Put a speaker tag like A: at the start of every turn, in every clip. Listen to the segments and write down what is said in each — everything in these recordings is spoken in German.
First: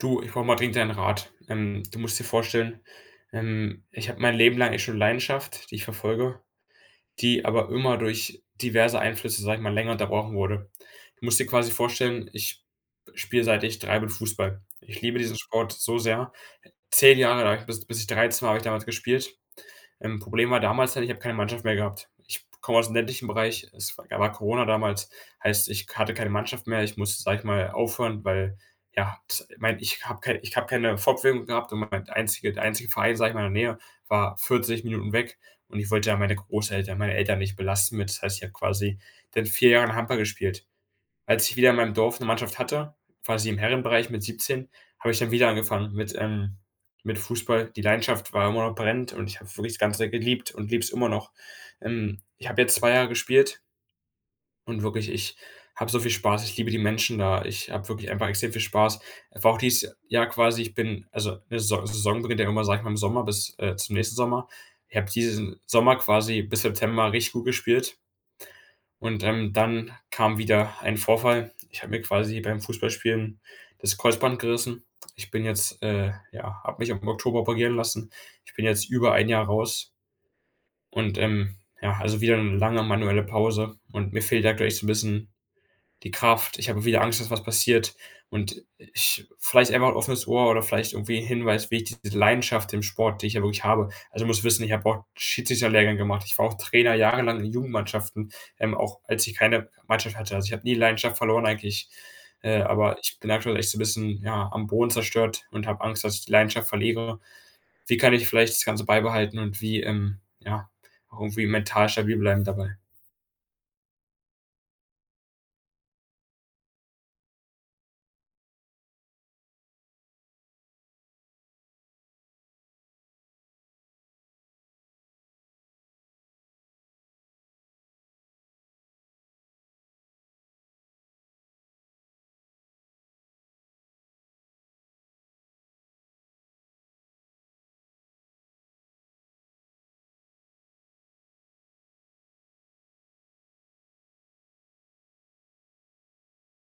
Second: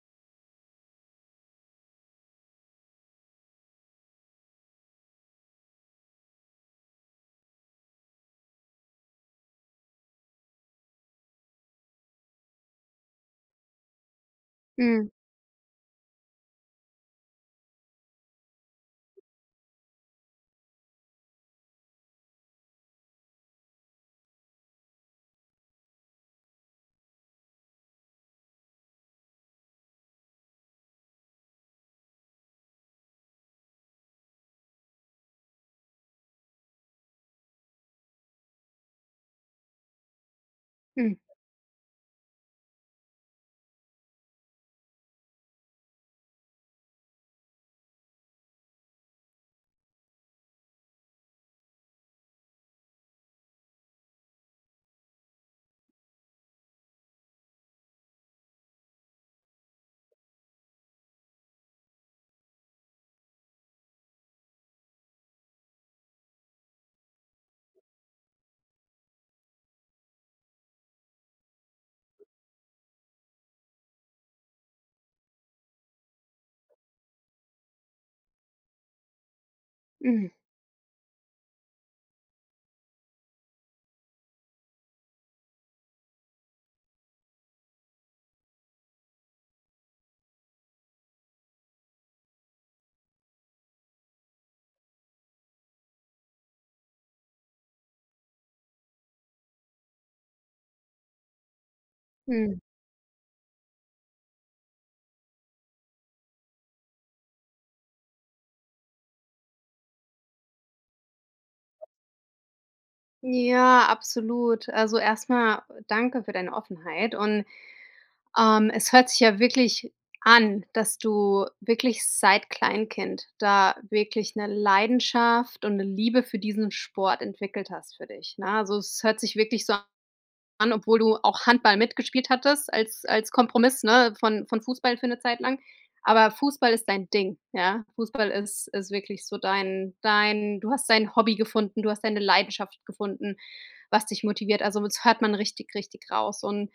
A: Du, ich brauche mal dringend deinen Rat, ähm, du musst dir vorstellen, ähm, ich habe mein Leben lang echt schon Leidenschaft, die ich verfolge, die aber immer durch diverse Einflüsse, sage ich mal, länger unterbrochen wurde. Du musst dir quasi vorstellen, ich spiele, seit ich 3 bin, Fußball. Ich
B: Mhm.
A: liebe diesen Sport so sehr 10 Jahre lang, bis bis ich 13 war, habe ich damals gespielt. Ähm, Problem war damals dann, ich habe keine Mannschaft mehr gehabt. Ich komme aus dem ländlichen Bereich es da war Corona damals, heißt, ich hatte keine Mannschaft mehr ich musste, sage ich mal, aufhören, weil ja, ich meine ich habe keine ich habe keine Fortbewegung gehabt und mein einzige der einzige Verein, sage ich, in der Nähe, war 40 Minuten weg und ich wollte da meine Großeltern meine Eltern nicht belasten mit. Das heißt, ich habe quasi seit 4 Jahren Handball gespielt.
B: Mhm.
A: Als ich wieder in meinem Dorf 'ne Mannschaft hatte, quasi im Herrenbereich mit 17, habe ich dann wieder angefangen mit ähm, mit Fußball. Die Leidenschaft war immer noch brennend und ich habe wirklich das Ganze geliebt und liebe es immer noch, ähm. Ich habe jetzt 2 Jahre gespielt und wirklich, ich habe so viel Spaß ich liebe die Menschen da, ich habe wirklich einfach extrem viel Spaß. Einfach auch dieses Jahr quasi, ich bin also 'ne 'ne Saison beginnt normalerweise, ja, sage ich mal, im Sommer bis, äh, zum nächsten Sommer. Ich habe diesen Sommer quasi bis September richtig gut gespielt und, ähm, dann kam wieder ein Vorfall. Ich habe mir quasi beim Fußballspielen das Kreuzband gerissen. Ich bin jetzt äh, ja, habe mich auch im Oktober operieren lassen. Ich bin jetzt über ein Jahr raus.
B: Mhm.
A: Und ähm, ja, also wieder eine lange manuelle Pause und mir fehlt aktuell echt so 'n bisschen die Kraft ich habe wieder Angst, dass was passiert, und ich vielleicht einach 'n offenes Ohr oder vielleicht irgendwie 'n Hinweis, wie ich diese Leidenschaft im Sport, die ich ja wirklich habe also, du musst wissen, ich habe auch Jiu-Jitsu 'n Lehrgang gemacht ich war auch Trainer jahrelang in Jugendmannschaften, ähm, auch als ich keine Mannschaft hatte. Also, ich habe nie die Leidenschaft verloren, eigentlich,
B: Mhm.
A: äh, aber ich bin aktuell echt so 'n bisschen, ja, am Boden zerstört und habe Angst, dass ich die Leidenschaft verliere. Wie kann ich vielleicht das Ganze beibehalten und wie, ähm ja, auch irgendwie mental stabil bleiben dabei.
B: Ja, absolut. Also erst mal danke für deine Offenheit und, ähm, es hört sich ja wirklich an, dass du wirklich seit Kleinkind da wirklich 'ne Leidenschaft und 'ne Liebe für diesen Sport entwickelt hast für dich, ne? Also, es hört sich wirklich so an, obwohl du auch Handball mitgespielt hattest als als Kompromiss, ne, von von Fußball für 'ne Zeit lang, aber Fußball ist dein Ding. Ja? Fußball ist ist wirklich so dein dein du hast dein Hobby gefunden, du hast deine Leidenschaft gefunden, was dich motiviert. Also das hört man richtig, richtig raus und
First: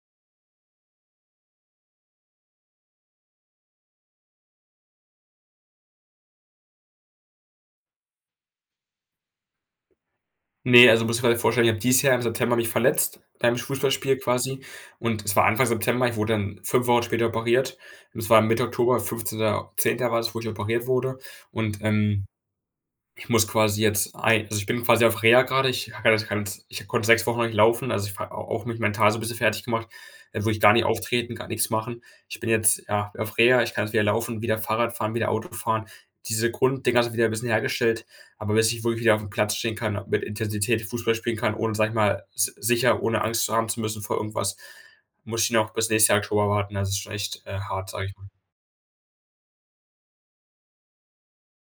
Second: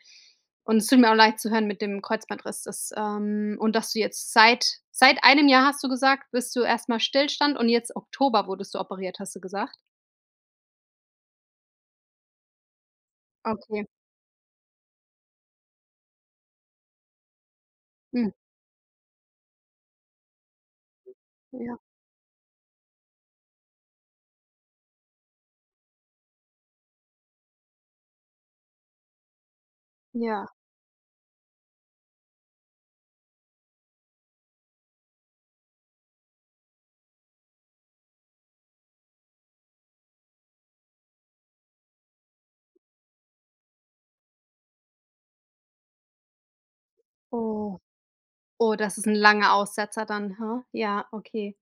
B: und es tut mir leid zu hören mit dem Kreuzbandriss, dass ähm und dass du jetzt seit seit einem Jahr, hast du gesagt, bist du erst mal Stillstand und jetzt Oktober wurdest du operiert, hast du gesagt?
A: Ne, also, du musst dir [unintelligible] vorstellen, ich habe dieses Jahr im September mich verletzt, beim
B: Okay.
A: Fußballspiel quasi, und es war Anfang September ich wurde dann 5 Wochen später operiert und es
B: Mhm.
A: war Mitte Oktober 15.10. war das, wo ich operiert wurde,
B: Ja.
A: und, ähm, ich muss quasi jetzt ein also ich bin quasi auf Reha grade. Ich habe ja das ganz ich konnte 6 Wochen lang nicht laufen, also, ich war au auch mich mental so bisschen fertiggemacht, wo
B: Ja.
A: ich gar nicht auftreten kann, nix machen. Ich bin jetzt, ja, auf Reha, ich kann jetzt wieder laufen und wieder Fahrrad fahren, wieder Auto fahren. Diese Grund-Dinger sind wieder 'n bisschen hergestellt, aber bis ich wohl wieder auf'm Platz stehen kann, mit Intensität Fußball spielen kann, ohne, sage ich mal, s sicher ohne Angst zu haben zu müssen vor irgendwas, muss ich noch bis nächstes Jahr Oktober warten. Also, ist schon echt, äh,
B: Oh.
A: hart, sage ich mal.
B: Oh, das ist 'n langer Aussetzer dann, huh? Ja, okay.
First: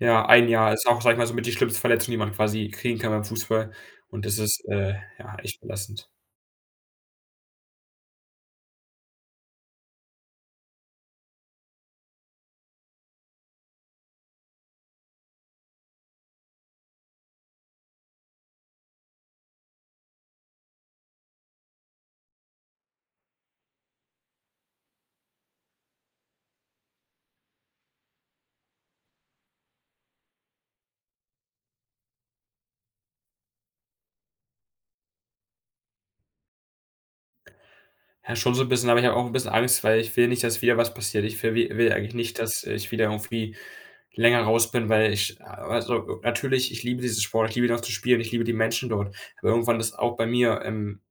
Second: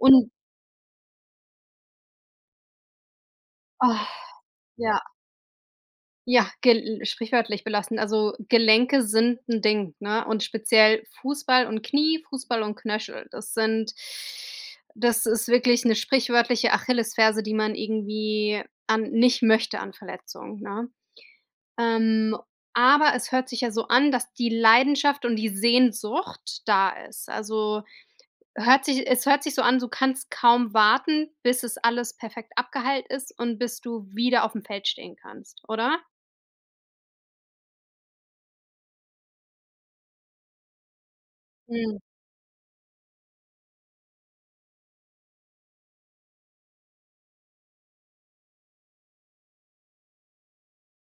A: Ja, ein Jahr. Ist auch, sage ich mal, so mit die schlimmste Verletzung, die man quasi kriegen kann beim Fußball,
B: Ah.
A: und das ist, äh,
B: Ja.
A: ja, echt belastend.
B: Ja, gel sprichwörtlich belastend. Also, Gelenke sind 'n Ding, ne? Und speziell Fußball und Knie, Fußball und Knöchel, das sind das ist wirklich 'ne sprichwörtliche Achillesferse, die man irgendwie an nicht möchte an Verletzungen, ne? Ähm, aber es hört sich ja so an, dass die Leidenschaft und die Sehnsucht da ist. Also, hört sich es hört sich so an, du kannst kaum warten, bis es alles perfekt abgeheilt ist und bis du wieder auf'm Feld stehen kannst, oder?
A: Ja, schon so 'n bisschen aber ich habe auch 'n bisschen Angst, weil ich will nicht, dass wieder was passiert. Ich ver wi will
B: Mhm.
A: eigentlich nicht, dass ich wieder irgendwie länger raus bin, weil ich also, natürlich, ich liebe diesen Sport, ich liebe ihn auch zu spielen, ich liebe die Menschen dort, aber irgendwann ist auch bei mir, ähm,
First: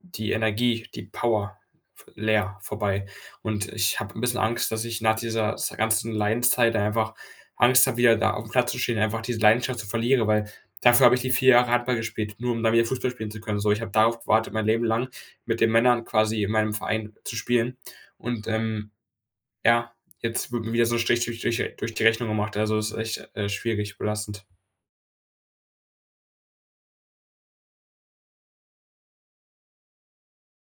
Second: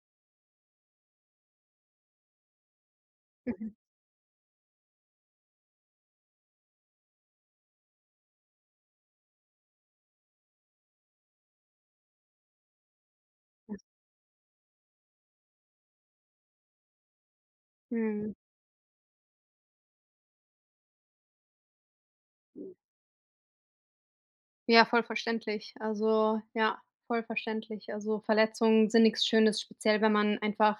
A: die Energie, die Power v leer, vorbei. Und
B: Mhm.
A: ich habe 'n bisschen Angst, dass ich nach dieser s ganzen Leidenszeit, dann einfach Angst habe, wieder da aufm Platz zu stehen, einfach diese Leidenschaft zu verlieren, weil dafür habe ich die 4 Jahre Handball gespielt, nur um dann wieder Fußball spielen zu können. So,
B: Hm.
A: ich habe darauf gewartet, mein Leben lang, mit den Männern quasi in meinem Verein zu spielen
B: Mhm.
A: und, ähm, ja, jetzt wird mir wieder so Strich durch durch äh, durch die Rechnung gemacht, also, ist echt, äh, schwierig, belastend.
B: Ja, voll verständlich. Also, ja, voll verständlich. Also, Verletzungen sind nix Schönes, speziell, wenn man einfach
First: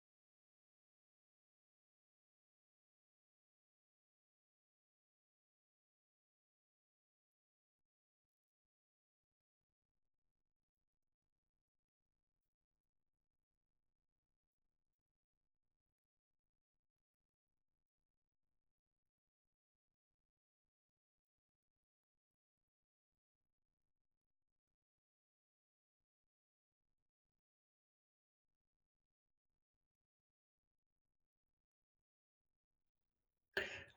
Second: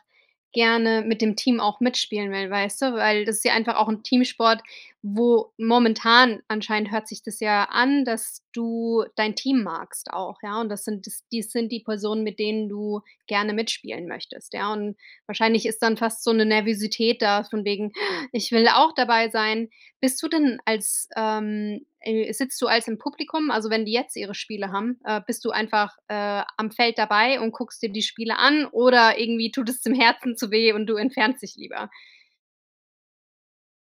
B: gerne mit dem Team auch mitspielen will, weißt du, weil das ist ja einfach auch 'n Teamsport, wo momentan anscheinend hört sich das ja an, dass du dein Team magst auch, ja? Und das sind das dies sind die Personen, mit denen du gerne mitspielen möchtest, ja, und wahrscheinlich ist dann fast so 'ne Nervosität da von wegen: „Ich will auch dabei sein.” Bist du denn als, ähm, äh sitzt du, also, im Publikum, also, wenn die jetzt ihre Spiele haben? Äh, bist du einfach, äh, am Feld dabei und guckst dir die Spiele an oder irgendwie tut es dem Herzen zu weh und du entfernst dich lieber?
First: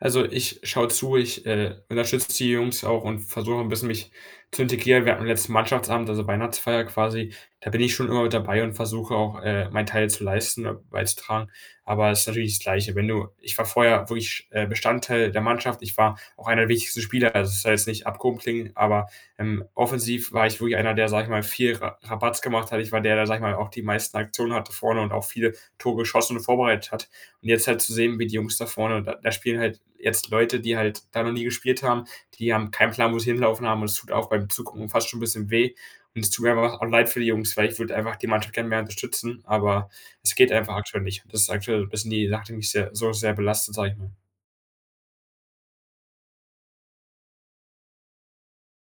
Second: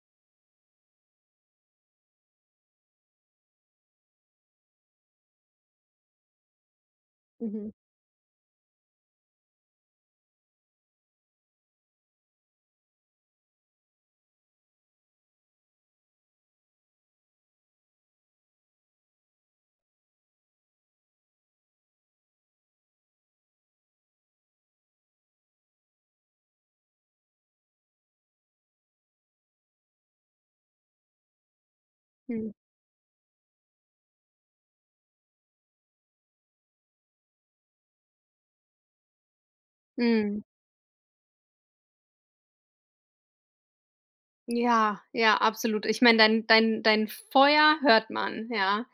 A: Also, ich schaue zu, ich äh, unterstützt d die Jungs auch und versuche 'n bisschen mich zu integrieren. Wir hatten letzten Mannschaftsabend, also, Weihnachtsfeier quasi, da
B: Mhm.
A: bin ich schon immer dabei und versuche auch, äh, meinen Teil zu leisten beizutragen. Aber ist natürlich das Gleiche, wenn du Ich war vorher wirklich, äh, Bestandteil der Mannschaft. Ich war auch einer der wichtigsten Spieler, also, das soll jetzt nicht abgehoben klingen, aber, ähm, offensiv war ich wirklich einer, der, sage ich mal, viel Ra Rabatz gemacht hat. Ich war der, der, sage ich mal, auch die meisten Aktionen hatte vorne und auch viele Tore geschossen und vorbereitet hat. Und jetzt halt zu sehen, wie die Jungs da vorne da da spielen halt jetzt Leute, die halt da noch nie gespielt haben,
B: Hm.
A: die haben keinen Plan, wo sie hinlaufen haben, und es tut auch beim Zugucken fast schon 'n bisschen weh und es tut mir einfach auch leid für die Jungs, weil ich würde einfach die Mannschaft gern mehr unterstützen, aber es
B: Mhm.
A: geht einfach aktuell nicht. Das ist aktuell, bisschen die, [unintelligible] die mich sehr so sehr belastet, sage ich mal.
B: Ja, ja, absolut. Ich mein, dein dein dein Feuer hört man, ja.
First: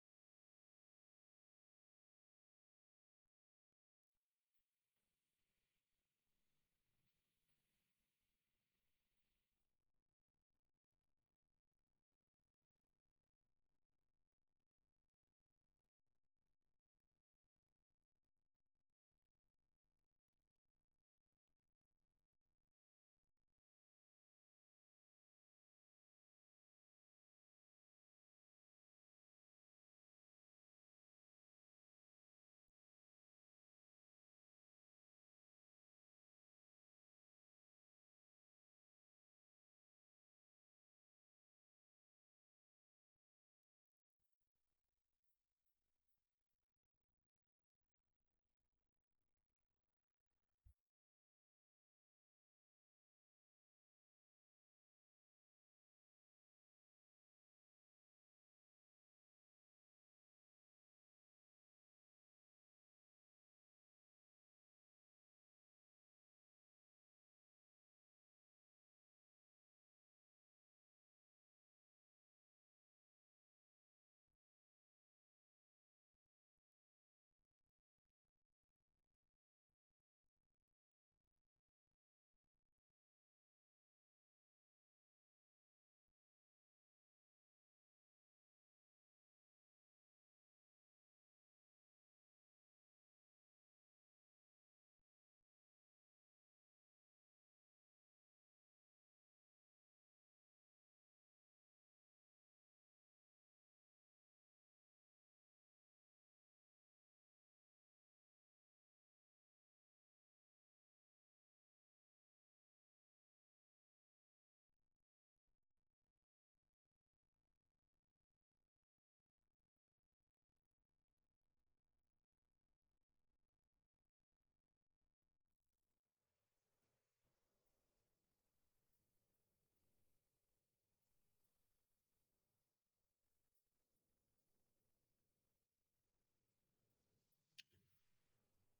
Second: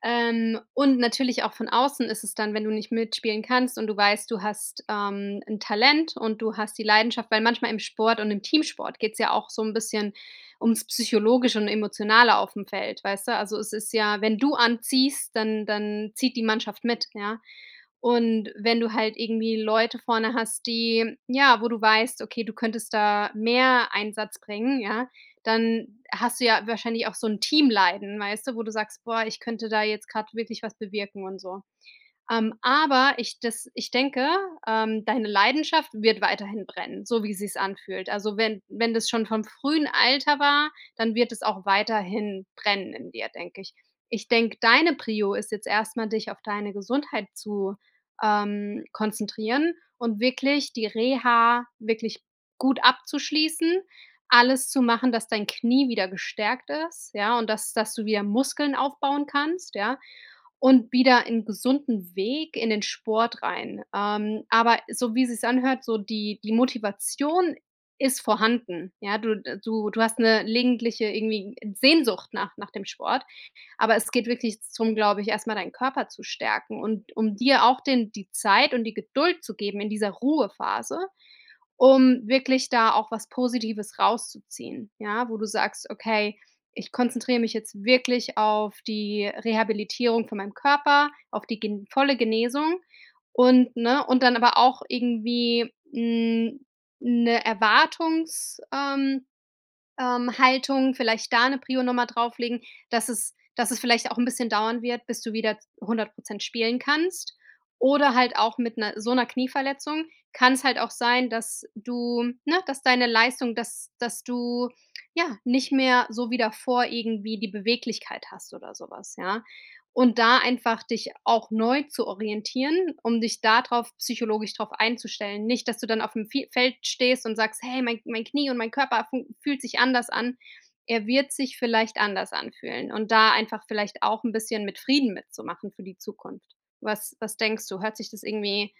B: Ähm, und natürlich auch von außen ist es dann, wenn du nicht mitspielen kannst und du weißt, du hast, ähm, 'n Talent, und du hast die Leidenschaft weil manchmal im Sport und im Teamsport geht es ja auch so 'n bisschen ums Psychologische und Emotionale auf dem Feld, weißt du? Also, es ist ja wenn du anziehst, dann dann zieht die Mannschaft mit, ja? Und wenn du halt irgendwie Leute vorne hast, die, ja wo du weißt: „Okay, du könntest da mehr Einsatz bringen“, ja, dann hast du ja wahrscheinlich auch so 'n Teamleiden, weißt du, wo du sagst: „Boah, ich könnte da jetzt gerade wirklich was bewirken und so.“ Ähm, aber, ich das ich denke, ähm, deine Leidenschaft wird weiterhin brennen, so wie sich's anfühlt. Also, wenn wenn das schon vom frühen Alter war, dann wird es auch weiterhin brennen in dir, denke ich. Ich denke, deine Prio ist jetzt erst mal, dich auf deine Gesundheit zu, ähm, konzentrieren und wirklich die Reha wirklich gut abzuschließen, alles zu machen, dass dein Knie wieder gestärkt ist, ja, und dass dass du wieder Muskeln aufbauen kannst, ja, und wieder ein gesunden Weg in den Sport rein. Ähm, aber so wie sich's anhört, so die die Motivation ist vorhanden, ja? Du, äh du du hast 'ne gelegentliche irgendwie, äh, Sehnsucht nach nach dem Sport, aber es geht wirklich zum glaube ich, erstmal deinen Körper zu stärken und um dir auch den die Zeit und die Geduld zu geben in dieser Ruhephase, um wirklich da auch was Positives rauszuziehen, ja? Wo du sagst: „Okay, ich konzentriere mich jetzt wirklich auf die Rehabilitierung von meinem Körper, auf die ge volle Genesung“ und, ne? Und dann aber auch irgendwie, hm, ne Erwartungs ähm, ähm Haltung. Vielleicht da eine Prio nochmal drauflegen, dass es dass es vielleicht auch 'n bisschen dauern wird, bis du wieder 100 % spielen kannst. Oder halt auch mit 'ner so 'ner Knieverletzung kann's halt auch sein, dass du ne, dass deine Leistung, dass dass du, ja, nicht mehr so wie davor irgendwie die Beweglichkeit hast oder so was, ja? Und da einfach dich auch neu zu orientieren, um dich da drauf psychologisch drauf einzustellen. Nicht, dass du dann auf dem Fie Feld stehst und sagst: „Hey, mein mein Knie und mein Körper funk fühlt sich anders an.“ Er wird sich vielleicht anders anfühlen und da einfach vielleicht auch 'n bisschen mit Frieden mitzumachen für die Zukunft. Was was denkst du? Hört sich das irgendwie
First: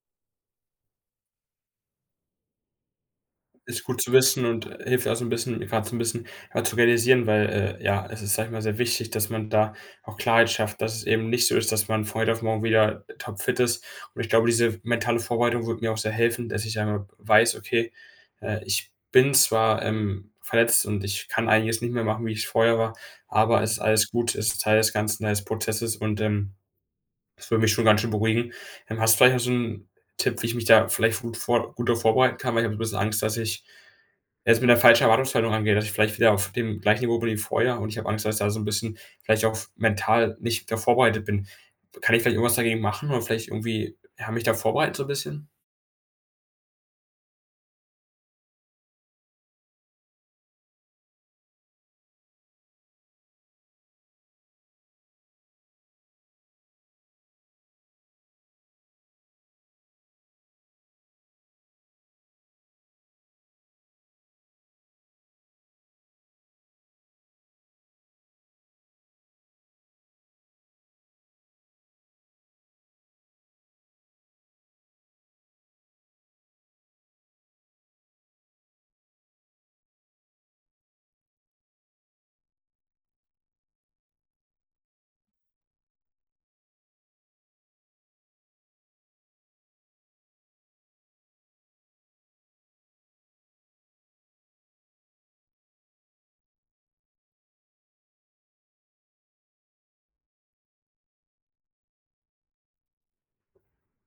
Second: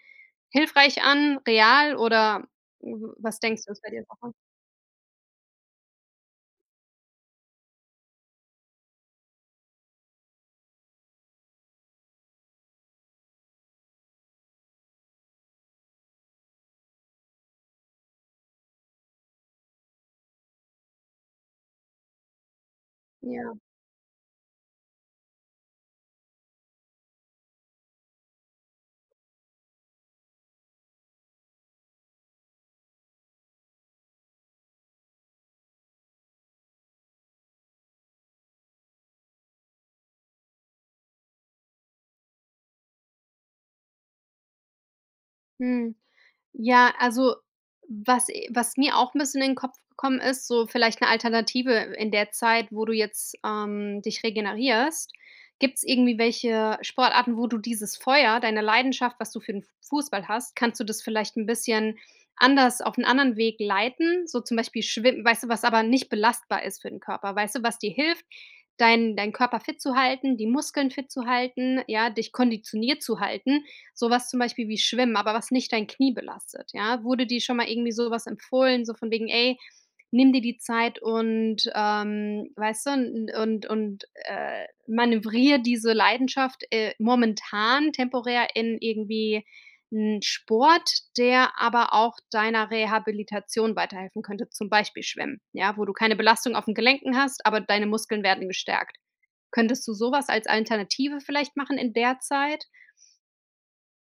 B: hilfreich an, real, oder w was denkst du was
A: Ist
B: bei
A: gut
B: dir?
A: zu
B: [unintelligible]
A: wissen und hilft auch so 'n bisschen grad so 'n bisschen zu realisieren, weil, äh, ja, es ist, sage ich mal, sehr wichtig, dass man da auch Klarheit schafft, dass es eben nicht so ist, dass man von heute auf morgen wieder topfit ist. Und ich glaube, diese mentale Vorbereitung würde mir auch sehr helfen, dass ich einmal weiß: „Okay, äh, ich bin zwar, ähm, verletzt und ich kann einiges nicht mehr machen, wie es vorher war,
B: Ja.
A: aber es ist alles gut, es ist Teil des Ganzen, Teil des Prozesses“, und, ähm, das würde mich schon ganz schön beruhigen. Ähm, hast du vielleicht noch so 'n Tipp, wie ich mich da vielleicht gut vor gut da vorbereiten kann? Weil ich habe 'n bisschen Angst, dass ich es mit 'ner falschen Erwartungshaltung angeht, dass ich vielleicht wieder auf dem gleichen Niveau bin wie vorher und ich habe Angst, dass ich da so 'n bisschen vielleicht auch f mental nicht da vorbereitet bin. Kann ich vielleicht irgendwas dagegen machen oder vielleicht irgendwie, ja, mich da vorbereiten so 'n bisschen?
B: Mhm. Ja, also, was e was mir auch 'n bisschen in den Kopf gekommen ist, so vielleicht 'ne Alternative in der Zeit, wo du jetzt, ähm, dich regenerierst, gibt's irgendwie welche Sportarten, wo du dieses Feuer, deine Leidenschaft, was du für 'n Fußball hast? Kannst du das vielleicht 'n bisschen anders auf 'n anderen Weg leiten? So zum Beispiel Schwimm weißt du was aber nicht belastbar ist für den Körper? Weißt du, was dir hilft, deinen deinen Körper fit zu halten, die Muskeln fit zu halten, ja, dich konditioniert zu halten? Sowas zum Beispiel wie Schwimmen, aber was nicht dein Knie belastet, ja? Wurde dir schon mal irgendwie sowas empfohlen, so von wegen: „Ey, nimm dir die Zeit“ und ,ähm, weißt du, und und, äh, manövriere diese Leidenschaft, äh, momentan, temporär in irgendwie 'n Sport, der aber auch deiner Rehabilitation weiterhelfen könnte, zum Beispiel Schwimmen, ja? Wo du keine Belastung auf den Gelenken hast, aber deine Muskeln werden gestärkt. Könntest du sowas als Alternative vielleicht machen in der Zeit?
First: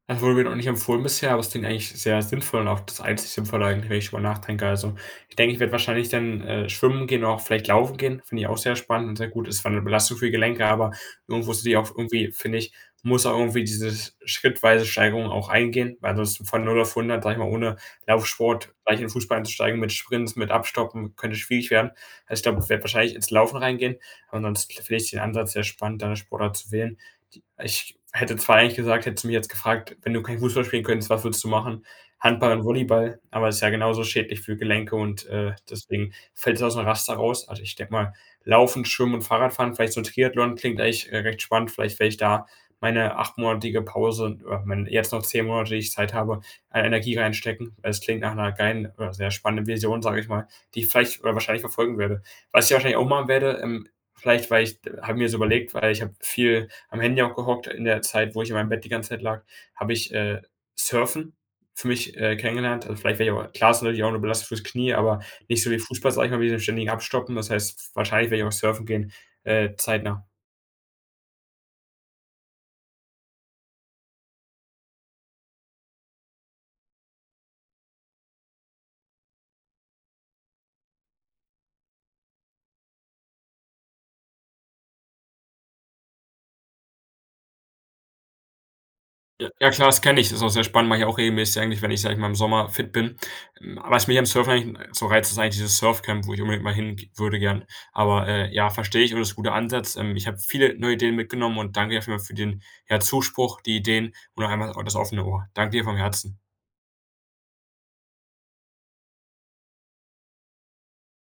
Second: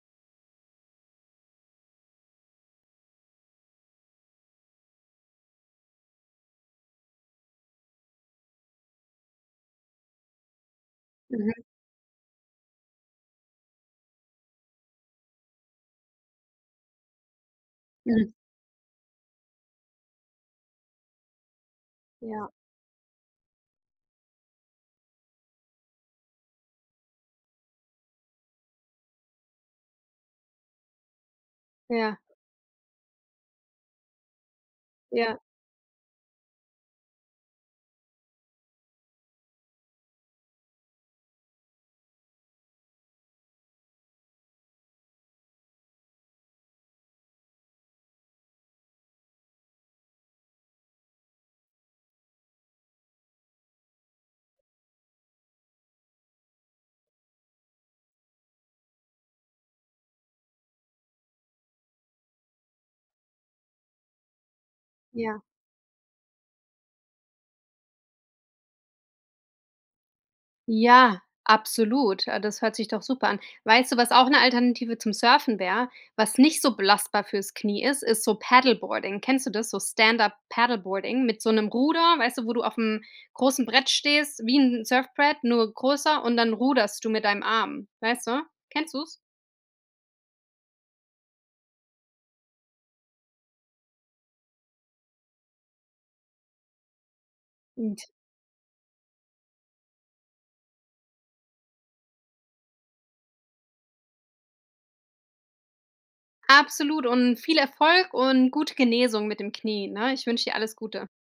A: Das wurde mir noch nicht empfohlen bisher, aber es klingt eigentlich sehr sinnvoll und auch das einzigste Sinnvolle eigentlich, wenn ich drüber nachdenke. Also, ich denke, ich werde wahrscheinlich dann, äh, Schwimmen gehen, auch vielleicht Laufen gehen, finde ich auch sehr spannend und sehr gut. Es ist zwar 'ne Belastung für die Gelenke, aber irgendwo
B: Mhm.
A: sehe ich auch irgendwie, finde ich, muss auch irgendwie diese schrittweise Steigerung auch eingehen, weil das von 0 auf 100, sage ich mal, ohne
B: Mhm.
A: Laufsport gleich in den Fußball einzusteigen mit Sprints, mit Abstoppen, könnte schwierig werden. Also, ich
B: Ja.
A: glaube, ich werde wahrscheinlich ins Laufen reingehen. Ansonsten finde ich den Ansatz sehr spannend, da 'ne Sportart zu wählen, d ich hätte zwar eigentlich gesagt, hättest du mich jetzt gefragt: „Wenn du kein Fußball spielen könntest, was würdest du machen?”
B: Ja.
A: Handball und Volleyball, aber ist ja genauso schädlich für Gelenke und,
B: Ja.
A: äh, deswegen fällt das aus dem Raster raus. Also, ich denke mal, Laufen, Schwimmen und Fahrradfahren, vielleicht so 'n Triathlon, klingt eigentlich re recht spannend. Vielleicht wäre ich da meine 8-monatige Pause oder wenn jetzt noch 10 Monate, die ich Zeit habe, an Energie reinstecken, weil es klingt nach 'ner geilen oder sehr spannenden Vision, sage ich mal, die ich vielleicht oder wahrscheinlich verfolgen werde. Was ich wahrscheinlich auch machen werde, ähm, vielleicht, weil ich habe mir so überlegt, weil ich habe viel am Handy auch gehockt, in der Zeit, wo ich in meinem Bett die ganze Zeit lag, habe ich, äh, Surfen für mich, äh, kennengelernt. Also vielleicht wäre ich auch klar ist natürlich auch nur Belastung fürs Knie, aber
B: Ja.
A: nicht so wie Fußball, sage ich mal, mit diesen ständigen Abstoppen. Das heißt, wahrscheinlich werde ich auch surfen gehen, äh, zeitnah.
B: Ja, absolut. Ah, das hört sich doch super an. Weißt du, was auch 'ne Alternative zum Surfen wäre, was nicht so belastbar fürs Knie ist, ist so Paddleboarding. Kennst du das? So Stand-up-Paddleboarding mit so 'nem Ruder, weißt du, wo du aufm großen Brett stehst, wie 'n Surfbrett, nur größer, und dann ruderst du mit deinem Arm. Weißt du? Kennst du's?
A: J ja, klar, das kenne ich, das ist auch sehr spannend, mache ich auch regelmäßig, ja, eigentlich, wenn ich, sage ich mal, im Sommer fit bin. Hm, was mich am Surfen eigentlich so reizt, ist eigentlich dieses Surfcamp, wo ich unbedingt mal hin ge würde gern.
B: [unintelligible]
A: Aber, äh, ja, verstehe ich, aber das ist 'n guter Ansatz, ähm. Ich habe viele neue Ideen mitgenommen und danke dir auf jeden Fall für den, ja, Zuspruch, die Ideen und auch einmal auch das offene Ohr. Danke dir vom Herzen.
B: Absolut und viel Erfolg und gute Genesung mit dem Knie, ne? Ich wünsche dir alles Gute.